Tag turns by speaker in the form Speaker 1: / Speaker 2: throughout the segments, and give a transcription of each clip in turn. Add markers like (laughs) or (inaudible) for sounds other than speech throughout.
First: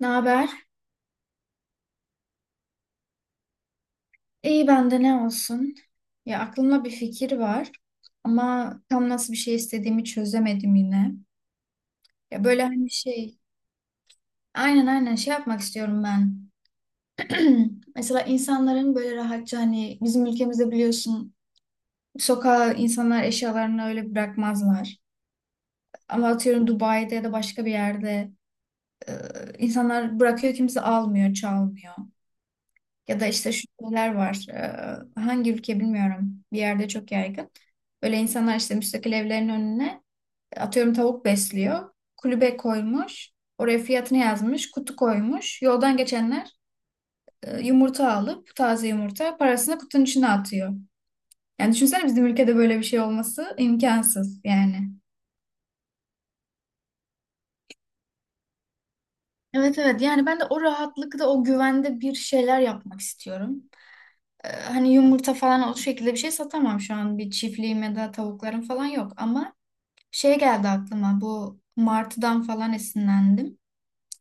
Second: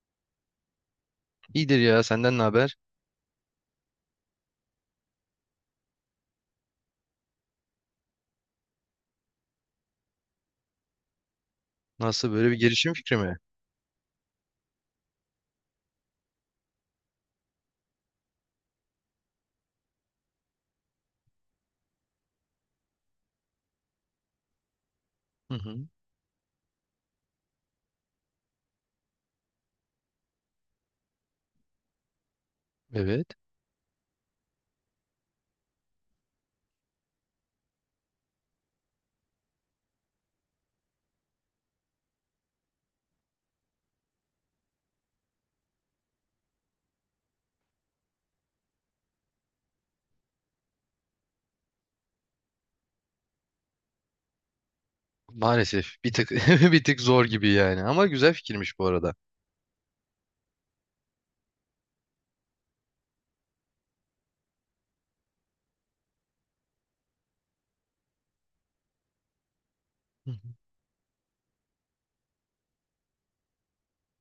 Speaker 1: Ne haber?
Speaker 2: İyidir ya senden ne haber?
Speaker 1: İyi bende ne olsun? Ya aklımda bir fikir var ama tam nasıl bir şey istediğimi çözemedim yine.
Speaker 2: Nasıl
Speaker 1: Ya
Speaker 2: böyle bir
Speaker 1: böyle hani
Speaker 2: girişim fikri mi?
Speaker 1: şey, aynen şey yapmak istiyorum ben. (clears throat) Mesela insanların böyle rahatça hani bizim ülkemizde biliyorsun sokağa insanlar eşyalarını öyle bırakmazlar.
Speaker 2: Hı hı.
Speaker 1: Ama atıyorum Dubai'de ya da başka bir yerde e, insanlar bırakıyor, kimse almıyor, çalmıyor. Ya
Speaker 2: Evet.
Speaker 1: da işte şu şeyler var. Hangi ülke bilmiyorum. Bir yerde çok yaygın. Böyle insanlar işte müstakil evlerin önüne atıyorum tavuk besliyor. Kulübe koymuş. Oraya fiyatını yazmış. Kutu koymuş. Yoldan geçenler yumurta alıp taze yumurta parasını kutunun içine atıyor. Yani düşünsene bizim ülkede böyle bir şey olması imkansız yani.
Speaker 2: Maalesef bir tık (laughs) bir tık zor gibi yani ama güzel fikirmiş bu arada.
Speaker 1: Evet, evet, yani ben de o rahatlıkta o güvende bir şeyler yapmak istiyorum. Hani yumurta falan o şekilde bir şey satamam şu an. Bir çiftliğim ya da tavuklarım falan yok. Ama
Speaker 2: Hı
Speaker 1: şey
Speaker 2: hı.
Speaker 1: geldi aklıma, bu martıdan falan esinlendim.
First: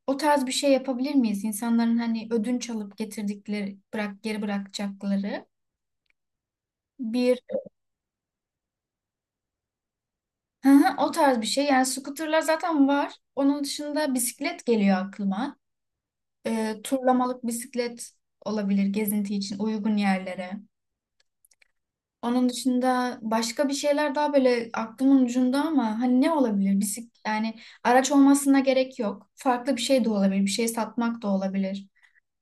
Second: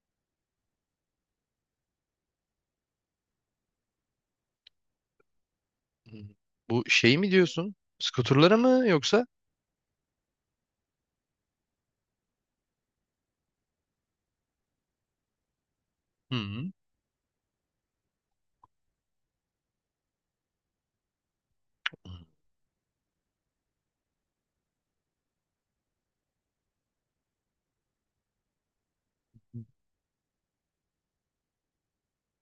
Speaker 1: O tarz bir şey yapabilir miyiz? İnsanların hani ödünç alıp getirdikleri, bırak geri bırakacakları
Speaker 2: Hı hı. Bu şey mi
Speaker 1: bir.
Speaker 2: diyorsun? Skuterlara mı yoksa?
Speaker 1: Hı hı, o tarz bir şey. Yani scooterlar zaten var. Onun dışında bisiklet geliyor aklıma.
Speaker 2: Hı hı.
Speaker 1: E, turlamalık bisiklet olabilir, gezinti için uygun yerlere. Onun dışında başka bir şeyler daha böyle aklımın ucunda ama hani ne olabilir? Bisik, yani araç olmasına gerek yok. Farklı bir şey de olabilir. Bir şey satmak da olabilir.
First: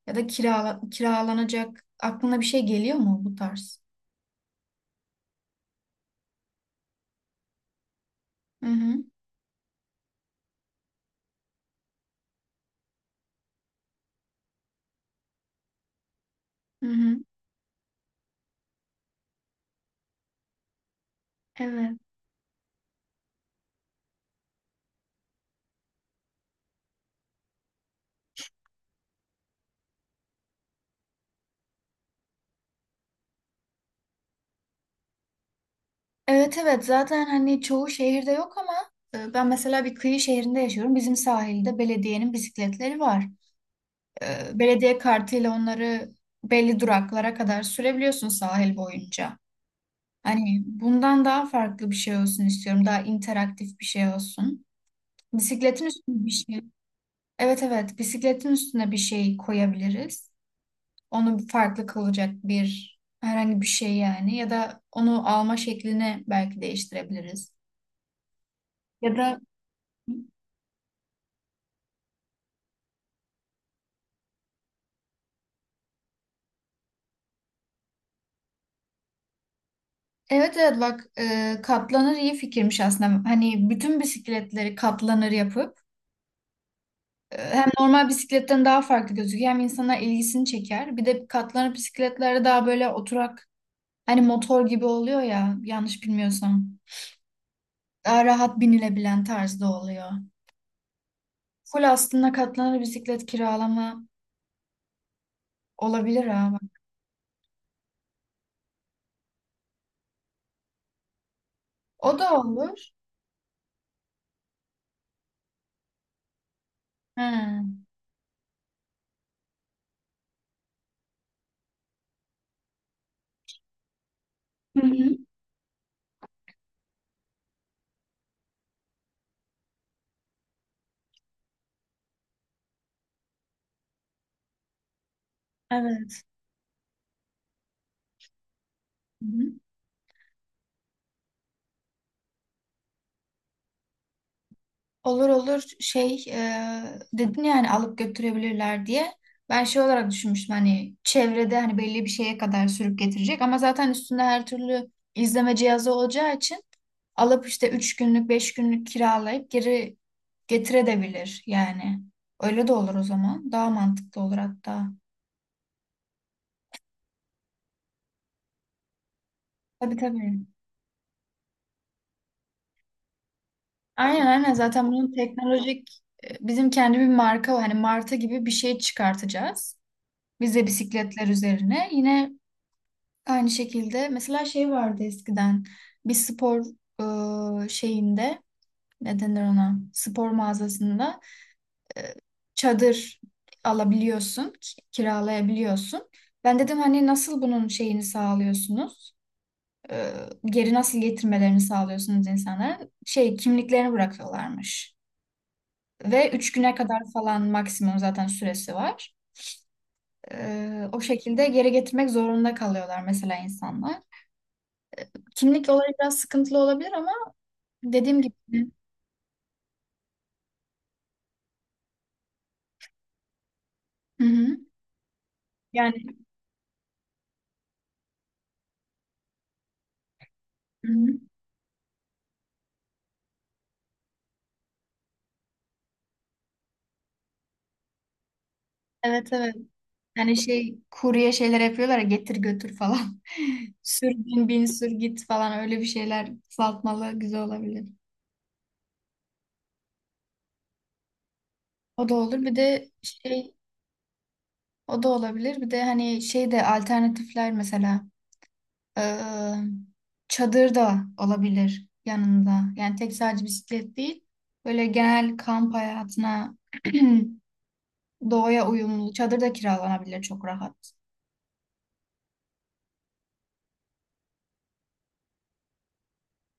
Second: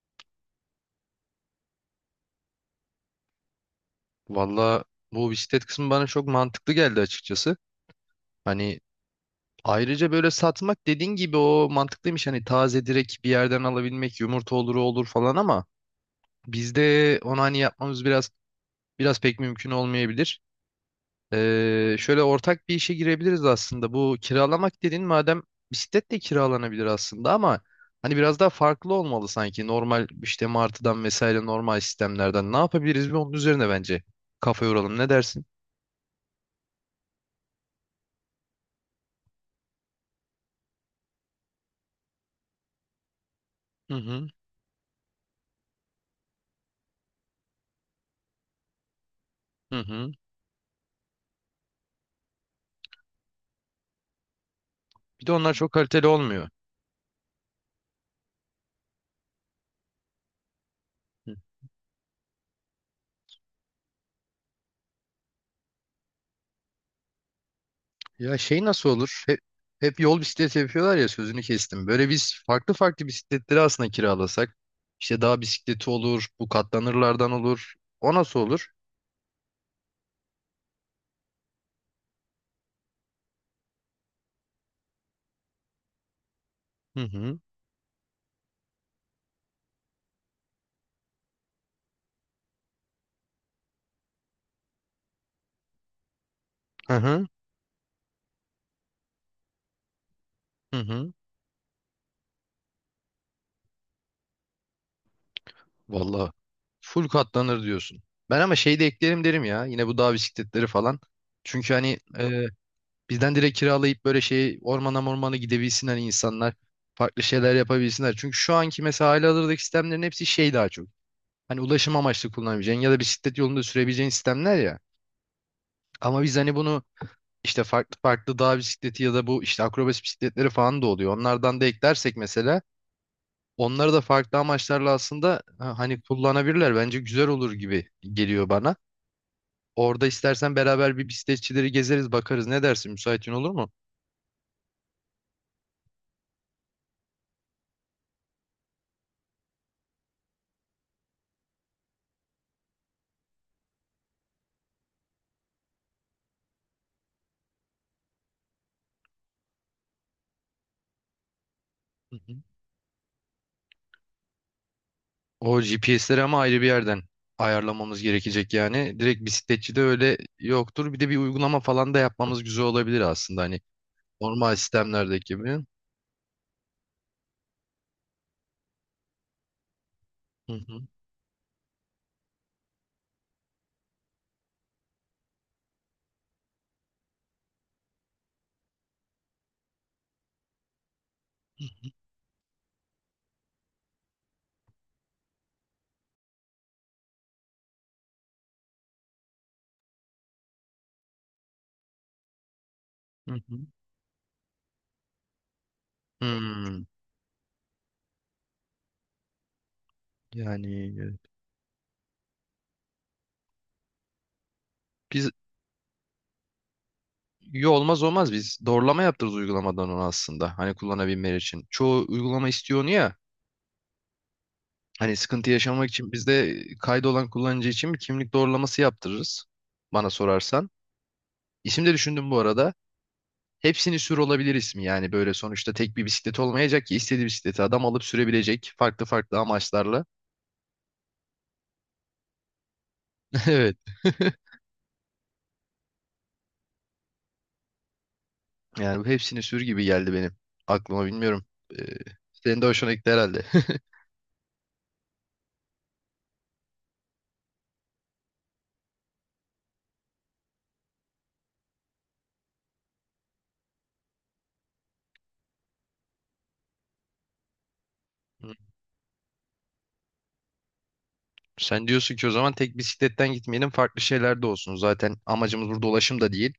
Speaker 1: Ya da kiralanacak. Aklına bir şey geliyor mu bu tarz?
Speaker 2: Valla bu bisiklet kısmı bana çok mantıklı geldi açıkçası.
Speaker 1: Hı
Speaker 2: Hani
Speaker 1: hı.
Speaker 2: ayrıca böyle satmak dediğin gibi o mantıklıymış. Hani taze direkt bir yerden alabilmek yumurta olur o olur falan ama
Speaker 1: Hı hı.
Speaker 2: bizde onu hani yapmamız biraz pek mümkün olmayabilir.
Speaker 1: Evet.
Speaker 2: Şöyle ortak bir işe girebiliriz aslında. Bu kiralamak dediğin madem bisiklet de kiralanabilir aslında ama hani biraz daha farklı olmalı sanki. Normal işte martıdan vesaire normal sistemlerden ne yapabiliriz bir onun üzerine bence kafa yoralım. Ne dersin?
Speaker 1: Evet, evet, zaten hani çoğu şehirde yok ama ben mesela bir kıyı şehrinde yaşıyorum. Bizim sahilde belediyenin bisikletleri var.
Speaker 2: Hı hı
Speaker 1: E, belediye kartıyla onları belli duraklara kadar sürebiliyorsun sahil boyunca.
Speaker 2: hı hı.
Speaker 1: Hani bundan daha farklı bir şey olsun istiyorum. Daha interaktif bir şey olsun.
Speaker 2: Bir de onlar çok
Speaker 1: Bisikletin
Speaker 2: kaliteli
Speaker 1: üstüne bir
Speaker 2: olmuyor.
Speaker 1: şey. Evet, evet, bisikletin üstüne bir şey koyabiliriz.
Speaker 2: Hı.
Speaker 1: Onu farklı kılacak bir herhangi bir şey yani. Ya da onu alma şeklini belki değiştirebiliriz.
Speaker 2: Ya şey nasıl
Speaker 1: Ya
Speaker 2: olur? Hep,
Speaker 1: da
Speaker 2: hep yol bisikleti yapıyorlar ya sözünü kestim. Böyle biz farklı farklı bisikletleri aslında kiralasak. İşte dağ bisikleti olur, bu katlanırlardan olur. O nasıl olur?
Speaker 1: evet, evet, bak, katlanır iyi fikirmiş aslında. Hani bütün bisikletleri katlanır yapıp
Speaker 2: Hı hı.
Speaker 1: hem normal bisikletten daha farklı gözüküyor hem insana ilgisini çeker. Bir de katlanır bisikletlere daha böyle oturak. Hani motor gibi oluyor ya, yanlış bilmiyorsam.
Speaker 2: Hı hı.
Speaker 1: Daha rahat binilebilen tarzda oluyor.
Speaker 2: Hı hı.
Speaker 1: Full aslında katlanır bisiklet kiralama olabilir
Speaker 2: Vallahi
Speaker 1: ha, bak.
Speaker 2: full katlanır diyorsun. Ben ama şey de eklerim derim ya. Yine bu dağ bisikletleri falan. Çünkü hani
Speaker 1: O da olur.
Speaker 2: bizden direkt kiralayıp böyle şey ormana mormana gidebilsin hani insanlar. Farklı şeyler
Speaker 1: Ha.
Speaker 2: yapabilsinler. Çünkü şu anki mesela halihazırdaki sistemlerin hepsi şey daha çok. Hani ulaşım amaçlı kullanabileceğin ya da bisiklet yolunda sürebileceğin sistemler ya.
Speaker 1: Hı hı.
Speaker 2: Ama biz hani bunu işte farklı farklı dağ bisikleti ya da bu işte akrobasi bisikletleri falan da oluyor. Onlardan da eklersek mesela onları da farklı amaçlarla aslında hani
Speaker 1: Evet.
Speaker 2: kullanabilirler. Bence güzel olur gibi geliyor bana.
Speaker 1: Hı hı.
Speaker 2: Orada istersen beraber bir bisikletçileri gezeriz, bakarız. Ne dersin? Müsaitin olur mu?
Speaker 1: Olur olur, şey, dedin yani alıp götürebilirler diye. Ben şey olarak düşünmüştüm, hani çevrede hani belli bir şeye kadar sürüp getirecek ama zaten üstünde her türlü izleme cihazı olacağı için alıp işte 3 günlük 5 günlük kiralayıp geri getirebilir yani.
Speaker 2: Hı hı.
Speaker 1: Öyle de olur o zaman. Daha mantıklı olur hatta.
Speaker 2: O GPS'leri ama ayrı bir yerden ayarlamamız gerekecek yani. Direkt bisikletçi de
Speaker 1: Tabii
Speaker 2: öyle
Speaker 1: tabii.
Speaker 2: yoktur. Bir de bir uygulama falan da yapmamız güzel olabilir aslında hani
Speaker 1: Aynen aynen,
Speaker 2: normal
Speaker 1: zaten bunun
Speaker 2: sistemlerdeki gibi.
Speaker 1: teknolojik bizim kendi bir marka var. Hani marta gibi bir şey çıkartacağız.
Speaker 2: Hı
Speaker 1: Biz de
Speaker 2: hı.
Speaker 1: bisikletler üzerine. Yine aynı şekilde mesela şey vardı eskiden, bir spor şeyinde, ne denir ona, spor mağazasında e, çadır alabiliyorsun, kiralayabiliyorsun. Ben dedim hani nasıl bunun şeyini sağlıyorsunuz. E, geri nasıl getirmelerini sağlıyorsunuz, insanların
Speaker 2: Hı
Speaker 1: şey
Speaker 2: hı.
Speaker 1: kimliklerini bırakıyorlarmış. Ve üç güne
Speaker 2: Hmm,
Speaker 1: kadar falan maksimum zaten süresi var.
Speaker 2: yani
Speaker 1: E, o
Speaker 2: e,
Speaker 1: şekilde geri getirmek zorunda kalıyorlar mesela insanlar.
Speaker 2: biz
Speaker 1: Kimlik olayı biraz sıkıntılı olabilir ama.
Speaker 2: iyi olmaz
Speaker 1: Dediğim
Speaker 2: olmaz
Speaker 1: gibi.
Speaker 2: biz doğrulama yaptırırız uygulamadan onu aslında hani kullanabilmeleri için. Çoğu uygulama istiyor onu ya
Speaker 1: Hı hı.
Speaker 2: hani sıkıntı yaşamak
Speaker 1: Yani.
Speaker 2: için biz de kaydı olan kullanıcı için bir kimlik doğrulaması yaptırırız bana sorarsan.
Speaker 1: Hı hı.
Speaker 2: İsim de düşündüm bu arada. Hepsini sür olabilir ismi yani böyle sonuçta tek bir bisiklet olmayacak ki istediği bisikleti adam alıp sürebilecek farklı
Speaker 1: Evet,
Speaker 2: farklı
Speaker 1: evet.
Speaker 2: amaçlarla.
Speaker 1: Hani şey, kurye şeyler yapıyorlar ya, getir götür falan.
Speaker 2: (laughs) Evet.
Speaker 1: (laughs) Sür, bin bin sür git falan, öyle bir şeyler, kısaltmalı güzel olabilir.
Speaker 2: Yani bu hepsini sür gibi geldi benim aklıma bilmiyorum. Ee,
Speaker 1: O da olur. Bir
Speaker 2: Senin de
Speaker 1: de
Speaker 2: hoşuna gitti herhalde.
Speaker 1: şey, o da olabilir. Bir de hani şey de alternatifler, mesela eee, çadır da olabilir yanında. Yani tek sadece bisiklet değil. Böyle genel kamp hayatına (clears throat) doğaya
Speaker 2: (laughs)
Speaker 1: uyumlu çadır da kiralanabilir çok rahat.
Speaker 2: Sen diyorsun ki o zaman tek bisikletten gitmeyelim farklı şeyler de olsun. Zaten amacımız burada ulaşım da değil.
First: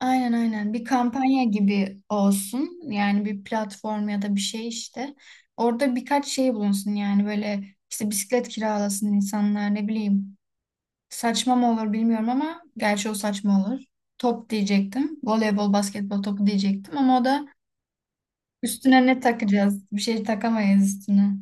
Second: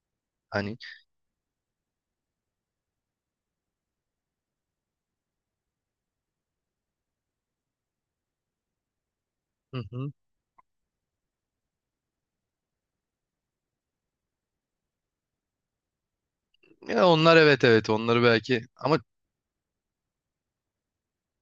Speaker 1: Aynen aynen,
Speaker 2: Hani
Speaker 1: bir kampanya gibi olsun yani, bir platform ya da bir şey işte, orada birkaç şey bulunsun yani, böyle işte bisiklet kiralasın insanlar,
Speaker 2: Hı
Speaker 1: ne
Speaker 2: hı.
Speaker 1: bileyim, saçma mı olur bilmiyorum ama gerçi o saçma olur, top diyecektim, voleybol basketbol topu diyecektim
Speaker 2: Ya
Speaker 1: ama o
Speaker 2: onlar
Speaker 1: da,
Speaker 2: evet evet onları belki ama
Speaker 1: üstüne ne takacağız, bir şey takamayız üstüne.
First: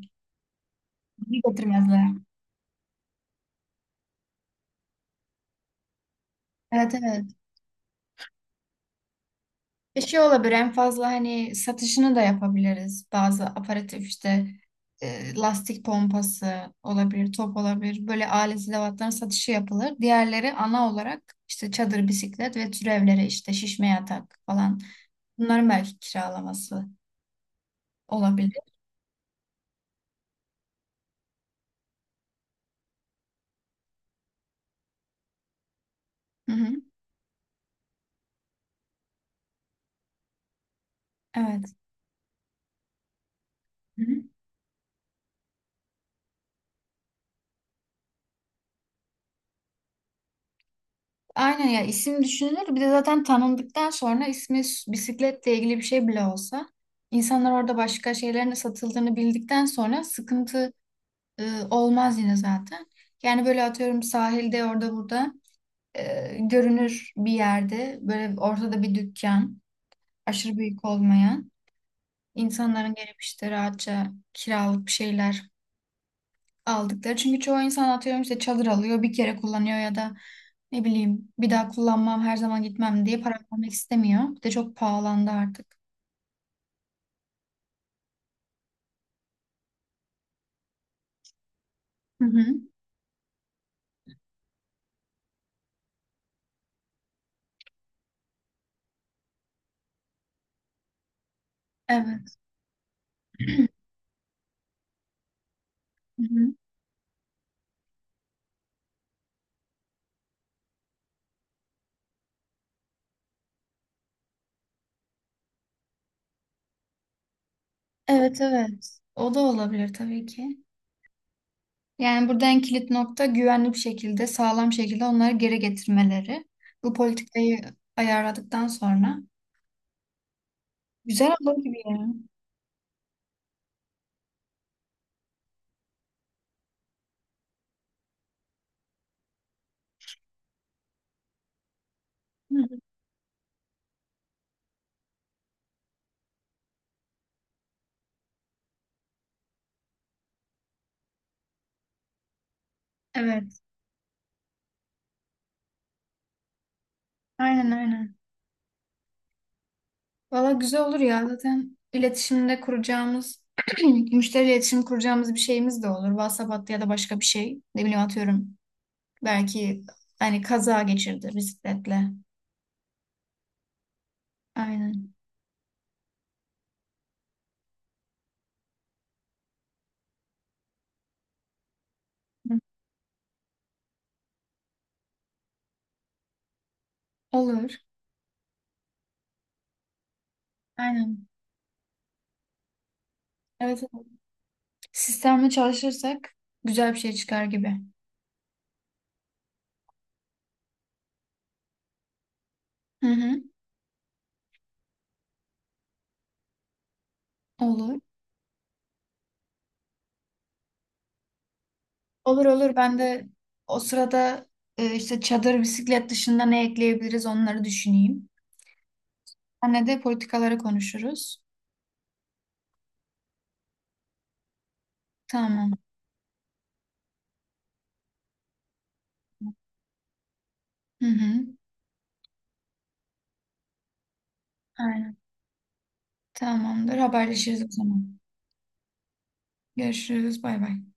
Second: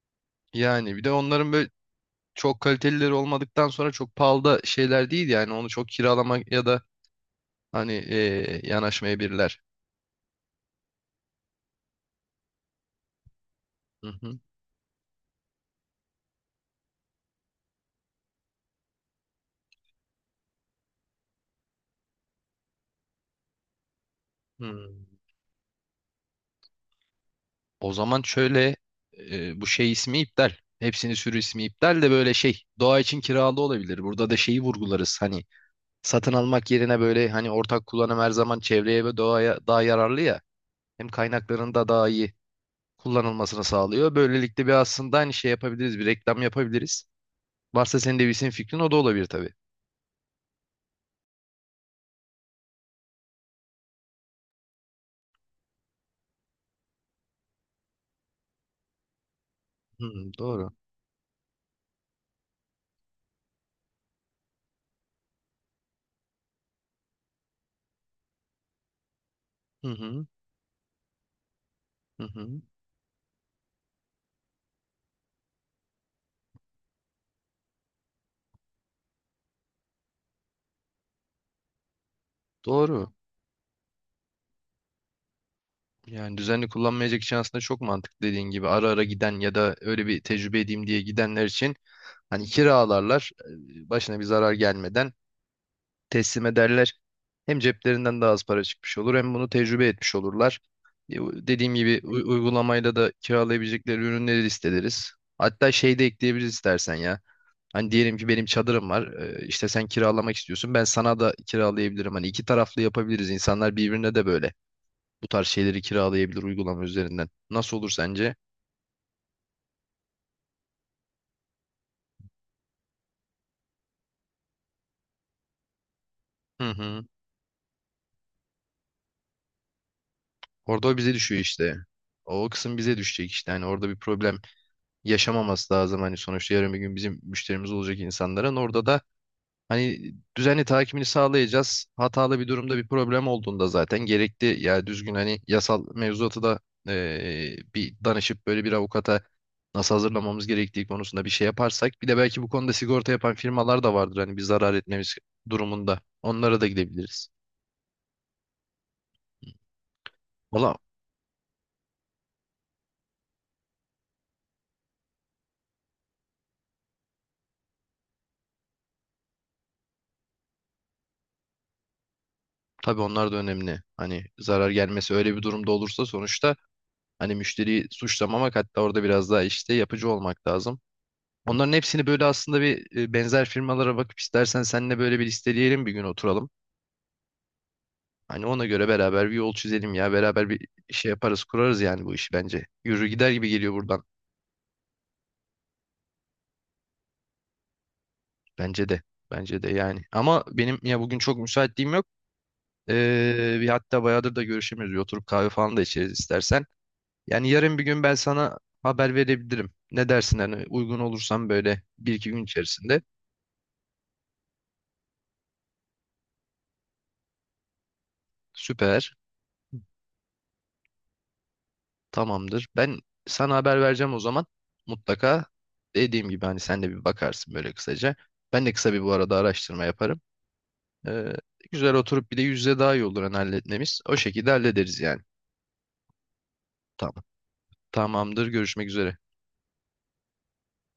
Speaker 2: yani bir de
Speaker 1: Bunu
Speaker 2: onların böyle
Speaker 1: getirmezler.
Speaker 2: çok kalitelileri olmadıktan sonra çok pahalı da şeyler değil yani onu çok kiralamak ya da
Speaker 1: Evet, evet.
Speaker 2: hani yanaşmayabilirler.
Speaker 1: Bir şey olabilir en fazla, hani satışını da yapabiliriz. Bazı aparatif
Speaker 2: Hı hı.
Speaker 1: işte lastik pompası olabilir, top olabilir. Böyle alet edevatların satışı yapılır. Diğerleri ana olarak işte çadır, bisiklet ve türevleri, işte şişme yatak falan.
Speaker 2: Hmm.
Speaker 1: Bunların belki kiralaması
Speaker 2: O zaman
Speaker 1: olabilir.
Speaker 2: şöyle bu şey ismi iptal. Hepsinin sürü ismi iptal de böyle şey doğa için kiralı olabilir. Burada da şeyi vurgularız hani satın
Speaker 1: Hı hı.
Speaker 2: almak yerine böyle hani ortak kullanım her zaman çevreye ve doğaya daha yararlı ya. Hem kaynakların
Speaker 1: Evet.
Speaker 2: da daha iyi kullanılmasını
Speaker 1: Hı
Speaker 2: sağlıyor.
Speaker 1: hı.
Speaker 2: Böylelikle bir aslında aynı şey yapabiliriz, bir reklam yapabiliriz. Varsa senin de bir senin fikrin o da olabilir tabii.
Speaker 1: Aynen, ya, isim düşünülür. Bir de zaten tanındıktan sonra ismi bisikletle ilgili bir şey bile olsa, insanlar orada başka şeylerin de satıldığını bildikten sonra
Speaker 2: Hmm, doğru.
Speaker 1: sıkıntı olmaz yine zaten. Yani böyle atıyorum sahilde, orada burada görünür bir yerde böyle ortada bir dükkan,
Speaker 2: Hı hı,
Speaker 1: aşırı büyük olmayan,
Speaker 2: hı hı.
Speaker 1: insanların gelip işte rahatça kiralık bir şeyler aldıkları. Çünkü çoğu insan atıyorum işte çadır alıyor bir kere kullanıyor ya da ne bileyim bir daha kullanmam, her zaman gitmem
Speaker 2: Doğru.
Speaker 1: diye para vermek istemiyor. Bir de çok pahalandı artık.
Speaker 2: Yani düzenli kullanmayacak için aslında çok mantıklı dediğin gibi ara ara giden ya da öyle bir tecrübe edeyim diye gidenler için
Speaker 1: Hı hı.
Speaker 2: hani kiralarlar başına bir zarar gelmeden teslim ederler. Hem ceplerinden daha az para çıkmış olur hem bunu tecrübe etmiş olurlar. Dediğim gibi
Speaker 1: Evet.
Speaker 2: uygulamayla da kiralayabilecekleri ürünleri listeleriz. Hatta şey de
Speaker 1: Hı
Speaker 2: ekleyebiliriz
Speaker 1: hı.
Speaker 2: istersen ya. Hani diyelim ki benim çadırım var. İşte sen kiralamak istiyorsun. Ben sana da kiralayabilirim. Hani iki taraflı yapabiliriz. İnsanlar birbirine de böyle bu tarz şeyleri kiralayabilir uygulama üzerinden. Nasıl olur sence?
Speaker 1: Evet, evet. O da olabilir tabii ki. Yani burada en kilit nokta güvenli bir şekilde, sağlam şekilde onları geri getirmeleri.
Speaker 2: Hı
Speaker 1: Bu
Speaker 2: hı.
Speaker 1: politikayı ayarladıktan sonra
Speaker 2: Orada o bize
Speaker 1: güzel
Speaker 2: düşüyor
Speaker 1: olur
Speaker 2: işte.
Speaker 1: gibi ya.
Speaker 2: O kısım bize düşecek işte. Hani orada bir problem yaşamaması lazım. Hani sonuçta yarın bir gün bizim müşterimiz olacak insanların. Orada da hani düzenli takibini sağlayacağız. Hatalı bir
Speaker 1: Hı
Speaker 2: durumda
Speaker 1: hı.
Speaker 2: bir problem olduğunda zaten gerekli ya düzgün hani yasal mevzuatı da bir danışıp böyle bir avukata nasıl hazırlamamız gerektiği konusunda bir şey yaparsak bir de belki bu konuda sigorta yapan
Speaker 1: Evet,
Speaker 2: firmalar da vardır hani bir zarar etmemiz durumunda. Onlara da gidebiliriz.
Speaker 1: aynen aynen. Valla
Speaker 2: Valla
Speaker 1: güzel olur ya, zaten iletişimde kuracağımız, (clears throat) müşteri iletişim kuracağımız bir şeyimiz de olur. WhatsApp hattı ya da başka bir şey. Ne bileyim, atıyorum belki hani kaza geçirdi bisikletle.
Speaker 2: tabii onlar da önemli. Hani zarar gelmesi
Speaker 1: Aynen.
Speaker 2: öyle bir durumda olursa sonuçta hani müşteriyi suçlamamak hatta orada biraz daha işte yapıcı olmak lazım. Onların hepsini böyle
Speaker 1: Hı.
Speaker 2: aslında bir benzer firmalara bakıp istersen seninle böyle bir listeleyelim bir gün oturalım.
Speaker 1: Olur.
Speaker 2: Hani ona göre beraber bir yol çizelim ya. Beraber bir şey
Speaker 1: Aynen.
Speaker 2: yaparız, kurarız yani bu işi bence. Yürür gider gibi geliyor
Speaker 1: Evet,
Speaker 2: buradan.
Speaker 1: evet. Sistemle çalışırsak güzel bir şey çıkar gibi.
Speaker 2: Bence de. Bence de yani. Ama benim ya bugün çok müsaitliğim yok.
Speaker 1: Hı hı.
Speaker 2: Bir hatta bayağıdır da görüşemiyoruz. Bir oturup kahve falan da içeriz istersen. Yani yarın bir
Speaker 1: Olur.
Speaker 2: gün ben sana haber verebilirim. Ne dersin hani uygun olursam böyle bir iki gün
Speaker 1: Olur olur. Ben
Speaker 2: içerisinde.
Speaker 1: de o sırada işte çadır, bisiklet dışında ne ekleyebiliriz onları düşüneyim.
Speaker 2: Süper.
Speaker 1: Anne de politikaları konuşuruz.
Speaker 2: Tamamdır. Ben sana haber vereceğim o zaman. Mutlaka
Speaker 1: Tamam.
Speaker 2: dediğim gibi hani sen de bir bakarsın böyle kısaca. Ben de kısa bir bu arada araştırma yaparım.
Speaker 1: Hı
Speaker 2: Ee,
Speaker 1: hı.
Speaker 2: Güzel oturup bir de yüzde daha iyi olur hani halletmemiz. O şekilde hallederiz
Speaker 1: Aynen.
Speaker 2: yani.
Speaker 1: Tamamdır.
Speaker 2: Tamam.
Speaker 1: Haberleşiriz o zaman.
Speaker 2: Tamamdır. Görüşmek üzere.
Speaker 1: Görüşürüz. Bay bay.